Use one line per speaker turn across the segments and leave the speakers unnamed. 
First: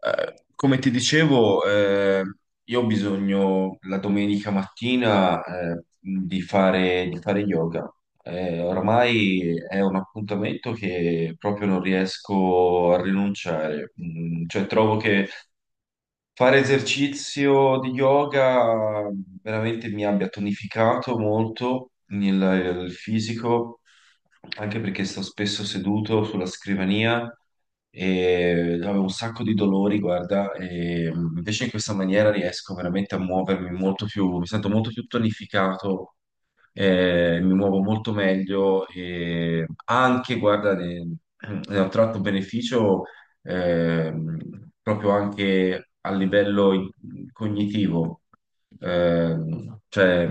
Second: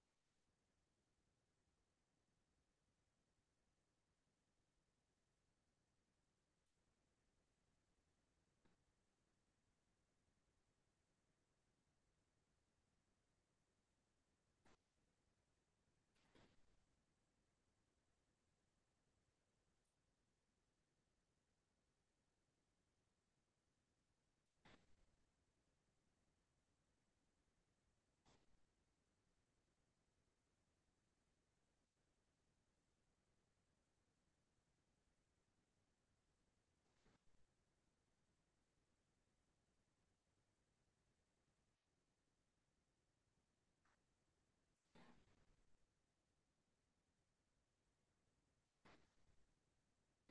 Come ti dicevo, io ho bisogno la domenica mattina, di fare yoga. Oramai è un appuntamento che proprio non riesco a rinunciare. Cioè, trovo che fare esercizio di yoga veramente mi abbia tonificato molto il fisico, anche perché sto spesso seduto sulla scrivania e avevo un sacco di dolori, guarda, e invece in questa maniera riesco veramente a muovermi molto più, mi sento molto più tonificato, mi muovo molto meglio e anche, guarda, ne ho tratto beneficio, ehm, proprio anche a livello cognitivo. Cioè,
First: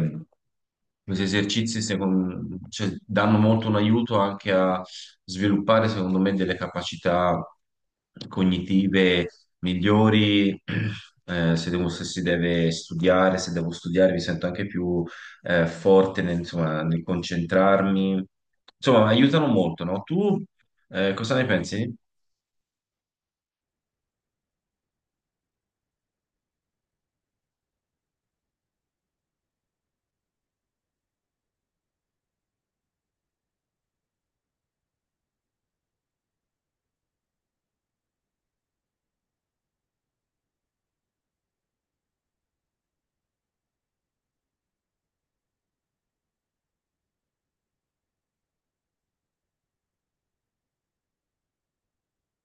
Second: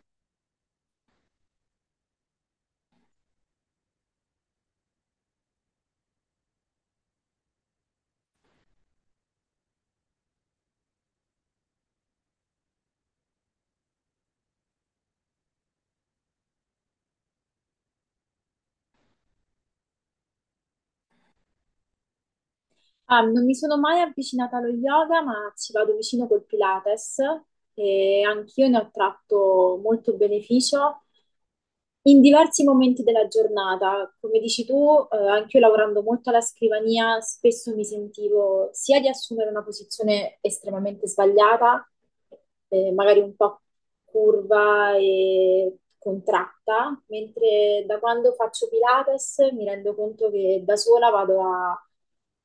questi esercizi cioè, danno molto un aiuto anche a sviluppare, secondo me, delle capacità cognitive migliori. Se si deve studiare, se devo studiare, mi sento anche più forte nel, insomma, nel concentrarmi. Insomma, aiutano molto, no? Tu, cosa ne pensi?
Ah, non mi sono mai avvicinata allo yoga, ma ci vado vicino col Pilates e anch'io ne ho tratto molto beneficio in diversi momenti della giornata, come dici tu, anche io lavorando molto alla scrivania, spesso mi sentivo sia di assumere una posizione estremamente sbagliata, magari un po' curva e contratta, mentre da quando faccio Pilates mi rendo conto che da sola vado a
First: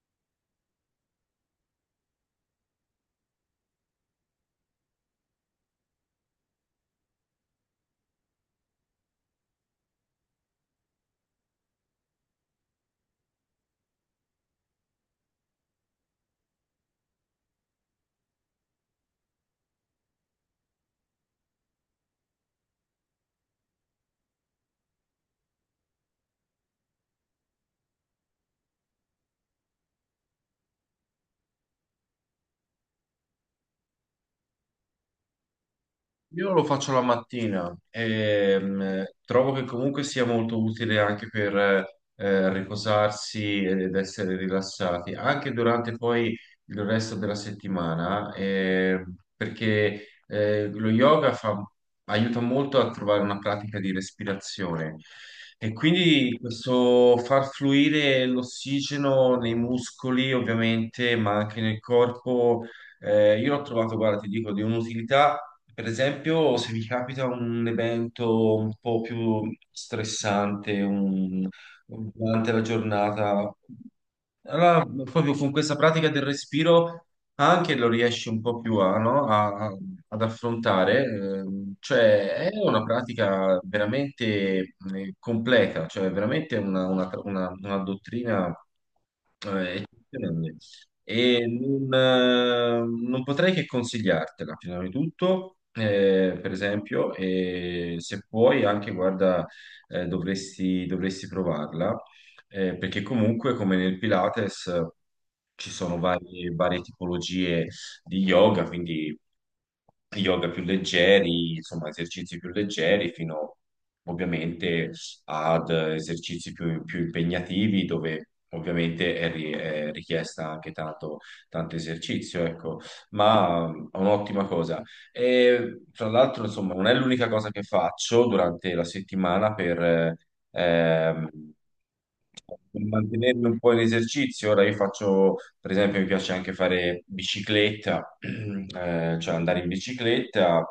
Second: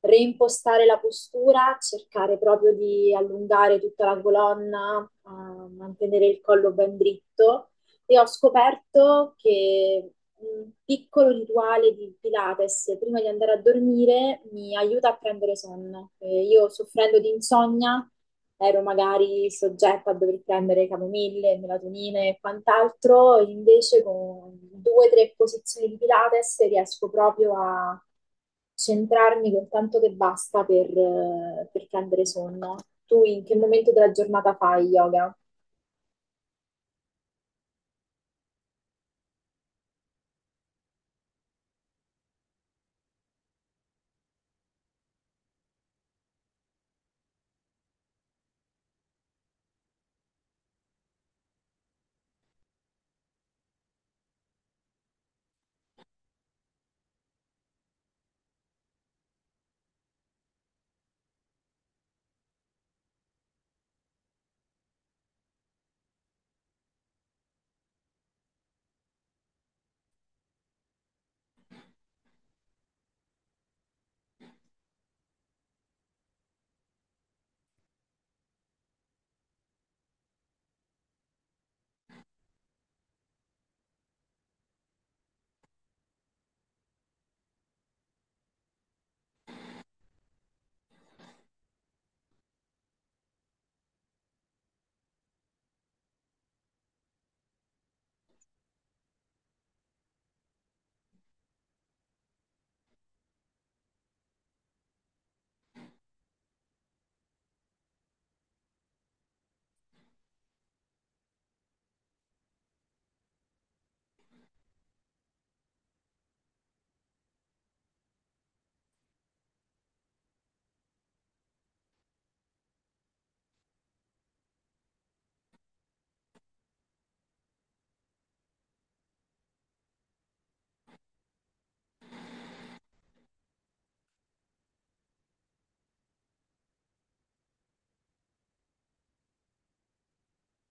reimpostare la postura, cercare proprio di allungare tutta la colonna, a mantenere il collo ben dritto e ho scoperto che un piccolo rituale di Pilates prima di andare a dormire mi aiuta a prendere sonno. Io soffrendo di insonnia ero magari soggetta a dover prendere camomille, melatonine e quant'altro, invece con due o tre posizioni di Pilates riesco proprio a centrarmi con tanto che basta per prendere sonno. Tu in che momento della giornata fai yoga?
Io lo faccio la mattina e trovo che comunque sia molto utile anche per riposarsi ed essere rilassati, anche durante poi il resto della settimana, perché lo yoga aiuta molto a trovare una pratica di respirazione, e quindi questo far fluire l'ossigeno nei muscoli ovviamente, ma anche nel corpo. Io l'ho trovato, guarda, ti dico, di un'utilità, per esempio, se mi capita un evento un po' più stressante durante la giornata, allora proprio con questa pratica del respiro anche lo riesci un po' più a, no? Ad affrontare. Cioè, è una pratica veramente completa, cioè veramente una dottrina eccezionale, e non potrei che consigliartela, prima di tutto. Per esempio, e se puoi anche, guarda, dovresti provarla, perché comunque, come nel Pilates, ci sono varie tipologie di yoga, quindi yoga più leggeri, insomma, esercizi più leggeri, fino ovviamente ad esercizi più impegnativi, dove ovviamente è richiesta anche tanto, tanto esercizio, ecco, ma è un'ottima cosa. E tra l'altro, insomma, non è l'unica cosa che faccio durante la settimana ehm, per mantenermi un po' in esercizio. Ora io faccio, per esempio, mi piace anche fare bicicletta, cioè andare in bicicletta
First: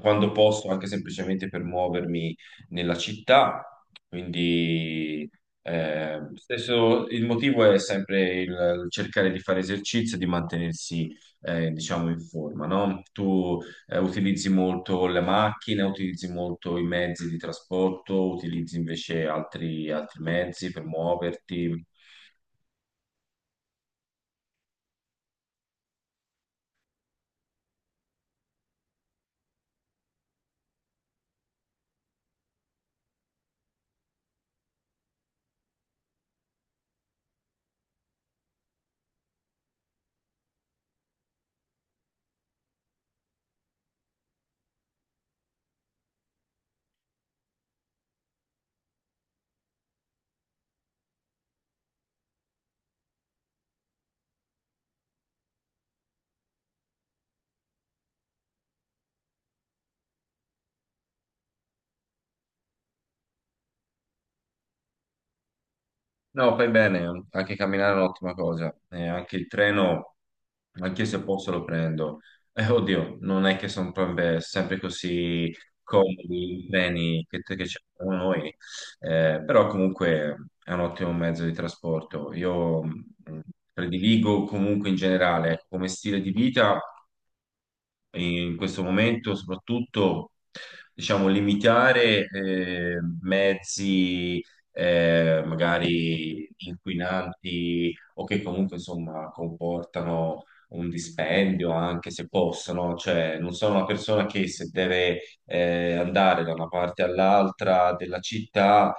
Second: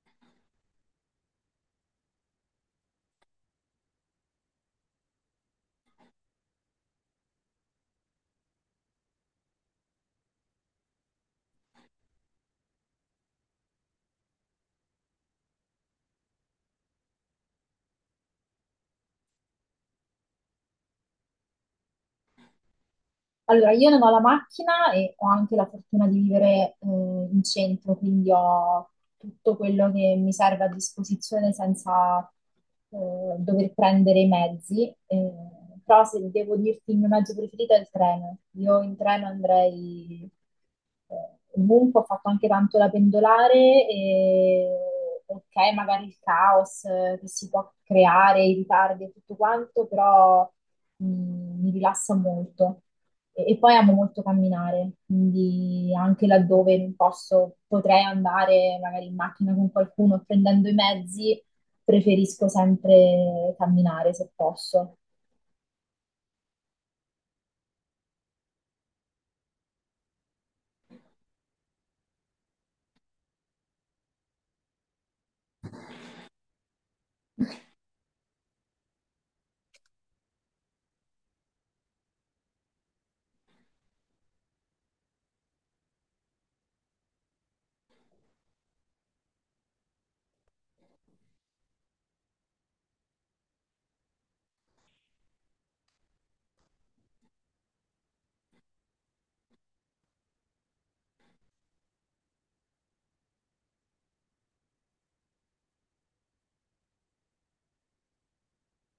quando posso, anche semplicemente per muovermi nella città, quindi stesso, il motivo è sempre il cercare di fare esercizio e di mantenersi, diciamo, in forma, no? Tu, utilizzi molto le macchine, utilizzi molto i mezzi di trasporto, utilizzi invece altri mezzi per muoverti?
Allora, io non ho la macchina e ho anche la fortuna di vivere in centro, quindi ho tutto quello che mi serve a disposizione senza dover prendere i mezzi. Però se devo dirti il mio mezzo preferito è il treno. Io in treno andrei ovunque, ho fatto anche tanto la pendolare e ok, magari il caos che si può creare, i ritardi e tutto quanto, però mi rilassa molto. E poi amo molto camminare, quindi anche laddove non posso, potrei andare magari in macchina con qualcuno o prendendo i mezzi, preferisco sempre camminare se posso.
No, fai bene, anche camminare è un'ottima cosa, e anche il treno, anche se posso lo prendo. Oddio, non è che sono sempre così comodi i treni che ci abbiamo noi, però comunque è un ottimo mezzo di trasporto. Io, prediligo comunque in generale, ecco, come stile di vita, in questo momento soprattutto, diciamo, limitare mezzi magari inquinanti o che comunque insomma comportano un dispendio, anche se possono. Cioè, non sono una persona che, se deve andare da una parte all'altra della città,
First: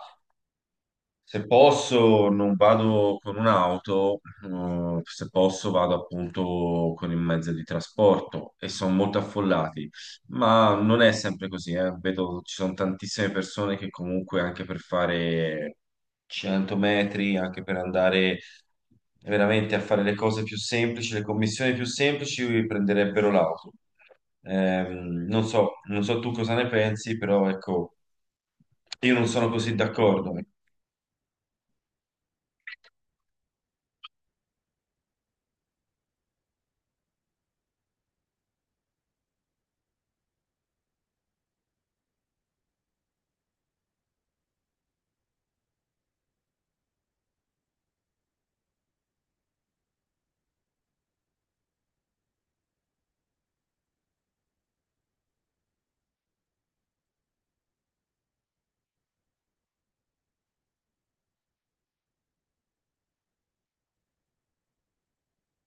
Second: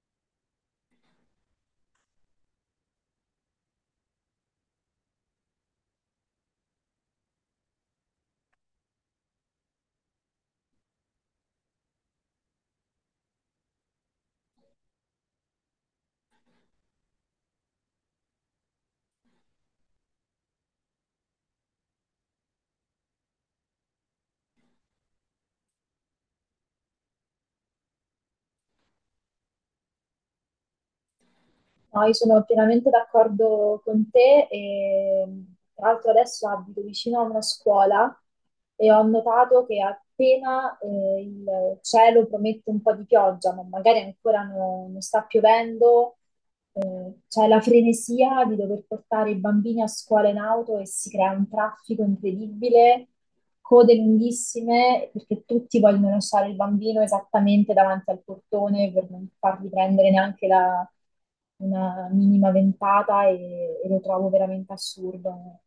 se posso, non vado con un'auto; se posso vado appunto con il mezzo di trasporto, e sono molto affollati, ma non è sempre così, eh. Vedo ci sono tantissime persone che comunque, anche per fare 100 metri, anche per andare veramente a fare le cose più semplici, le commissioni più semplici, prenderebbero l'auto. Non so, non so tu cosa ne pensi, però ecco, io non sono così d'accordo.
No, io sono pienamente d'accordo con te e tra l'altro adesso abito vicino a una scuola e ho notato che appena il cielo promette un po' di pioggia, ma magari ancora non sta piovendo, c'è la frenesia di dover portare i bambini a scuola in auto e si crea un traffico incredibile, code lunghissime, perché tutti vogliono lasciare il bambino esattamente davanti al portone per non fargli prendere neanche una minima ventata e lo trovo veramente assurdo.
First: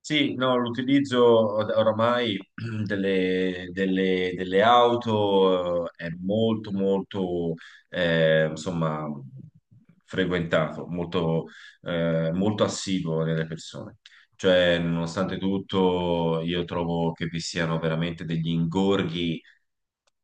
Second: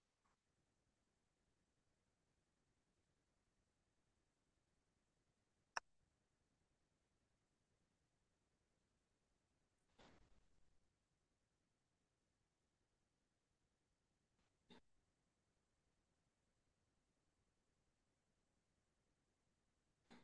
Sì, no, l'utilizzo oramai delle auto, è molto, molto, insomma, frequentato, molto assiduo nelle persone. Cioè, nonostante tutto, io trovo che vi siano veramente degli ingorghi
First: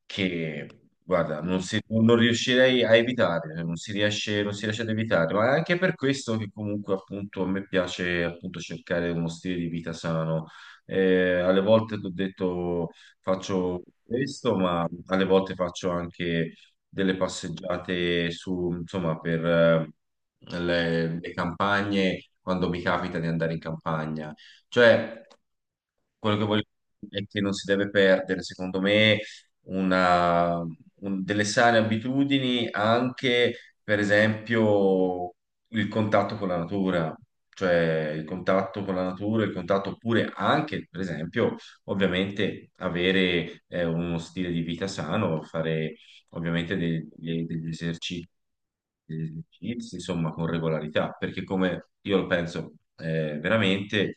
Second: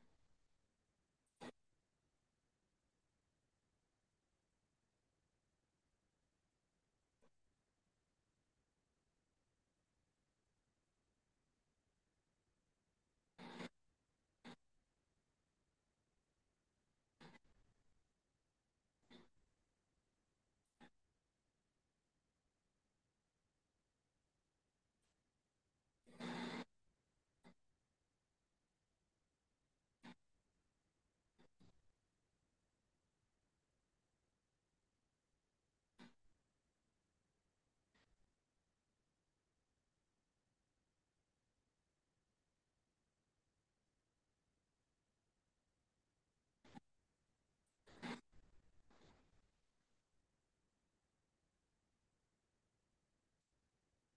che, guarda, non riuscirei a evitare, non si riesce, non si riesce ad evitare, ma è anche per questo che comunque appunto a me piace appunto cercare uno stile di vita sano. Alle volte ti ho detto faccio questo, ma alle volte faccio anche delle passeggiate su, insomma, per le campagne, quando mi capita di andare in campagna. Cioè, quello che voglio dire è che non si deve perdere, secondo me, una- delle sane abitudini, anche, per esempio, il contatto con la natura, cioè il contatto con la natura, il contatto, oppure anche, per esempio, ovviamente avere uno stile di vita sano, fare ovviamente degli esercizi, insomma, con regolarità, perché, come io lo penso, veramente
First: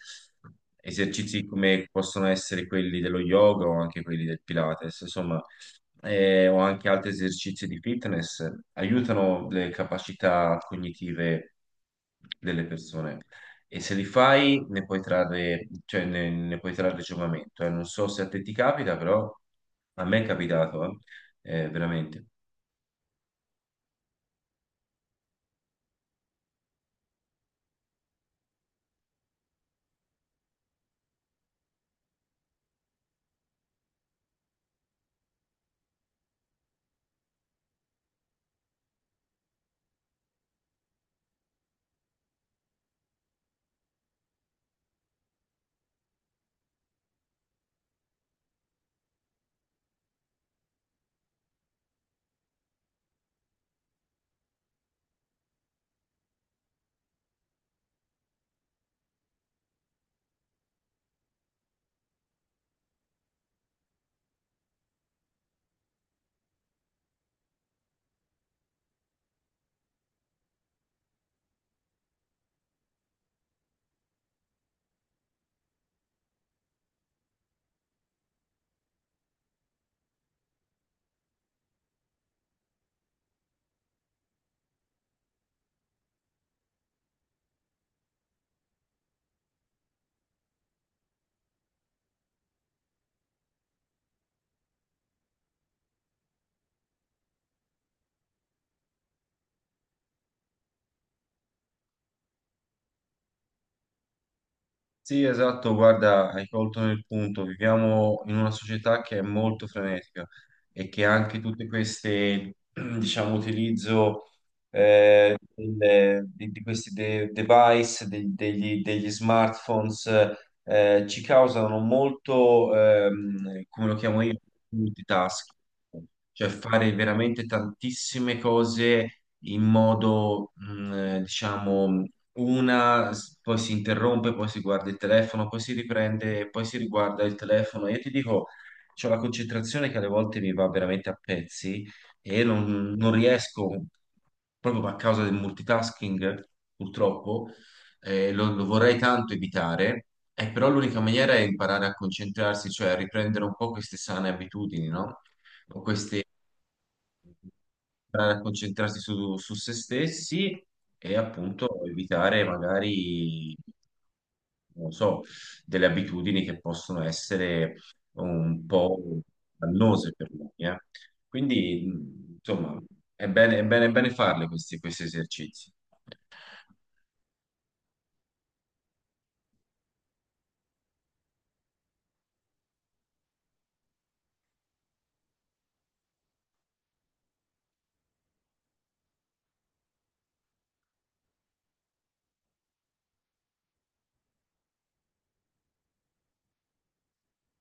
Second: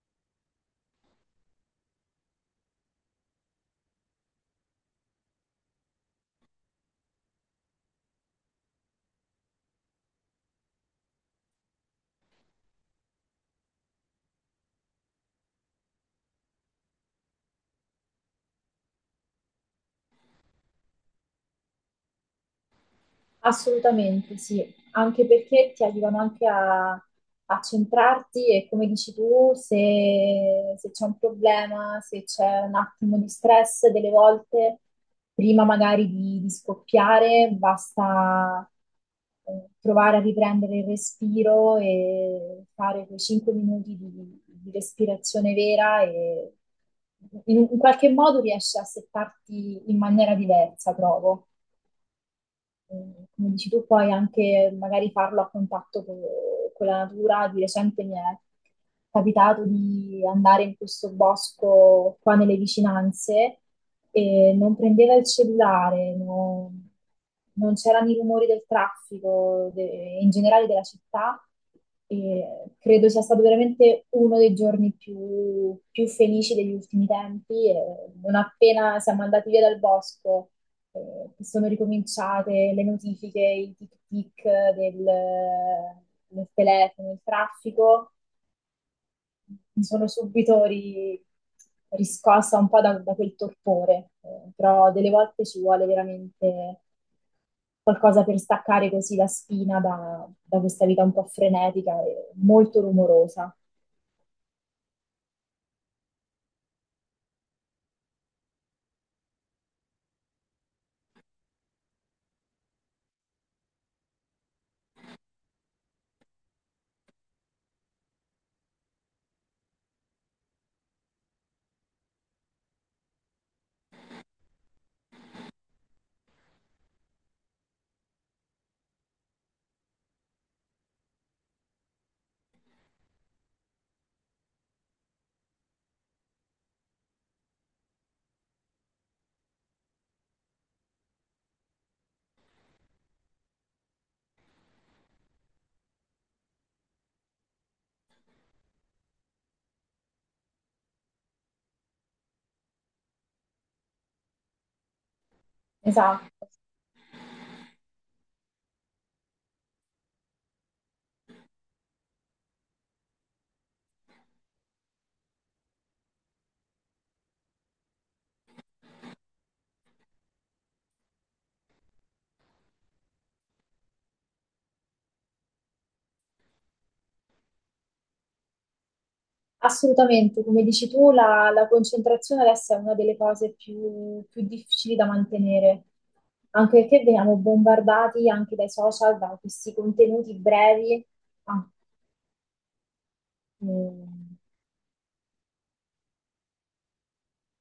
esercizi come possono essere quelli dello yoga o anche quelli del Pilates, insomma, o anche altri esercizi di fitness, aiutano le capacità cognitive delle persone. E se li fai, ne puoi trarre, cioè, ne puoi trarre giovamento. Non so se a te ti capita, però a me è capitato. Veramente.
Assolutamente sì, anche perché ti aiutano anche a centrarti e come dici tu, se c'è un problema, se c'è un attimo di stress, delle volte, prima magari di scoppiare, basta provare a riprendere il respiro e fare quei 5 minuti di respirazione vera e in qualche modo riesci a settarti in maniera diversa, trovo come dici tu, poi anche magari farlo a contatto con la natura. Di recente mi è capitato di andare in questo bosco qua nelle vicinanze e non prendeva il cellulare, non c'erano i rumori del traffico, in generale della città. E credo sia stato veramente uno dei giorni più, più felici degli ultimi tempi. E non appena siamo andati via dal bosco che sono ricominciate le notifiche, i tic-tic del, del telefono, il traffico, mi sono subito riscossa un po' da quel torpore, però delle volte ci vuole veramente qualcosa per staccare così la spina da questa vita un po' frenetica e molto rumorosa.
Sì, esatto, guarda, hai colto nel punto. Viviamo in una società che è molto frenetica, e che anche tutte queste, diciamo, utilizzo di questi device, degli smartphones, ci causano molto, come lo chiamo io, multitasking, cioè fare veramente tantissime cose in modo, diciamo, poi si interrompe, poi si guarda il telefono, poi si riprende, e poi si riguarda il telefono. Io ti dico, c'ho la concentrazione che alle volte mi va veramente a pezzi e non riesco, proprio a causa del multitasking, purtroppo, lo vorrei tanto evitare. Però l'unica maniera è imparare a concentrarsi, cioè a riprendere un po' queste sane abitudini, no?
Esatto.
Concentrarsi su se stessi, e appunto evitare magari, non so, delle abitudini che possono essere un po' dannose per noi, eh. Quindi, insomma, è bene, è bene, è bene farle, questi esercizi.
Assolutamente, come dici tu, la concentrazione adesso è una delle cose più, più difficili da mantenere, anche perché veniamo bombardati anche dai social, da questi contenuti brevi. Ah, mm.